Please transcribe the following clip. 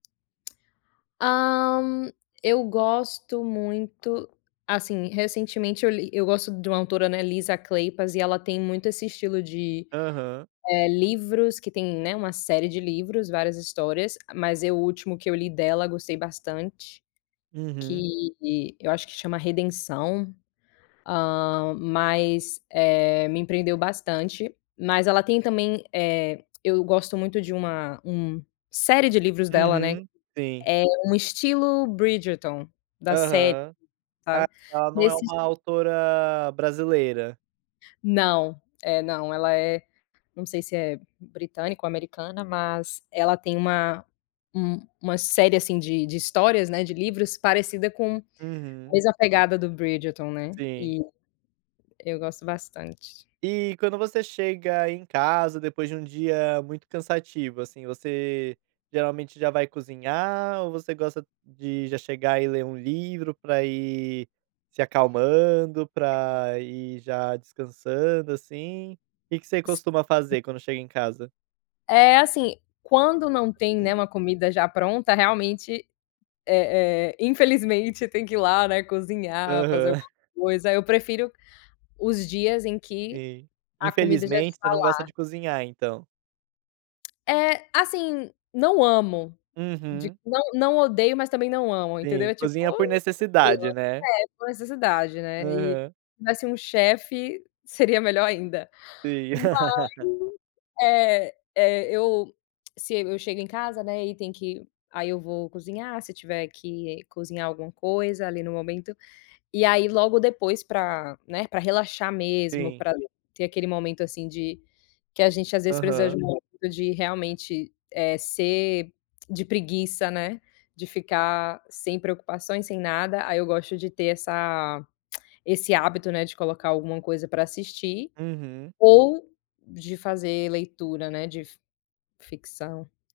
Hã, eu gosto muito assim, recentemente, eu li eu gosto de uma autora Ana Lisa Kleypas e ela tem muito esse estilo de, Aham. eh, livros que tem, né, uma série de livros, várias histórias. Mas é o último que eu li dela gostei bastante, Uhum. que eu acho que chama Redenção, hã, mas, eh, me prendeu bastante. Mas ela tem também, eh, eu gosto muito de uma um série de livros dela, né, Uhum, sim. é um estilo Bridgerton da série, Aham. Ah, sabe, ela não é nesse esti uma autora brasileira? Não, é, não, ela é não sei se é britânica ou americana, mas ela tem uma um uma série, assim, de de histórias, né, de livros parecida com Uhum. mesma pegada do Bridgerton, né. Sim. E eu gosto bastante. E quando você chega em casa depois de um dia muito cansativo, assim, você geralmente já vai cozinhar ou você gosta de já chegar e ler um livro pra ir se acalmando, pra ir já descansando, assim? Que que você S costuma fazer quando chega em casa? É, assim, quando não tem, né, uma comida já pronta, realmente, eh eh, infelizmente tem que ir lá, né, cozinhar, fazer Aham. uma coisa. Eu prefiro os dias em que Sim, a comida já infelizmente está você não gosta lá. de cozinhar então? É, assim, não amo de Uhum. não não odeio, mas também não amo, entendeu. Sim, É, tipo, cozinha por [unintelligible] necessidade, né. é, uma necessidade, né, e Aham. tivesse um chefe seria melhor ainda. Sim. Mas, eh eh, eu se eu chego em casa, né, e tem que aí eu vou cozinhar se tiver que cozinhar alguma coisa ali no momento, e aí logo depois pra, né, pra relaxar mesmo, Sim. pra ter aquele momento, assim, de que a gente às vezes precisa de Aham. um [unintelligible] de realmente, eh, ser de preguiça, né. De ficar sem preocupações, sem nada, aí eu gosto de ter essa esse hábito, né, de colocar alguma coisa pra assistir Uhum. ou de fazer leitura, né, de fic ficção.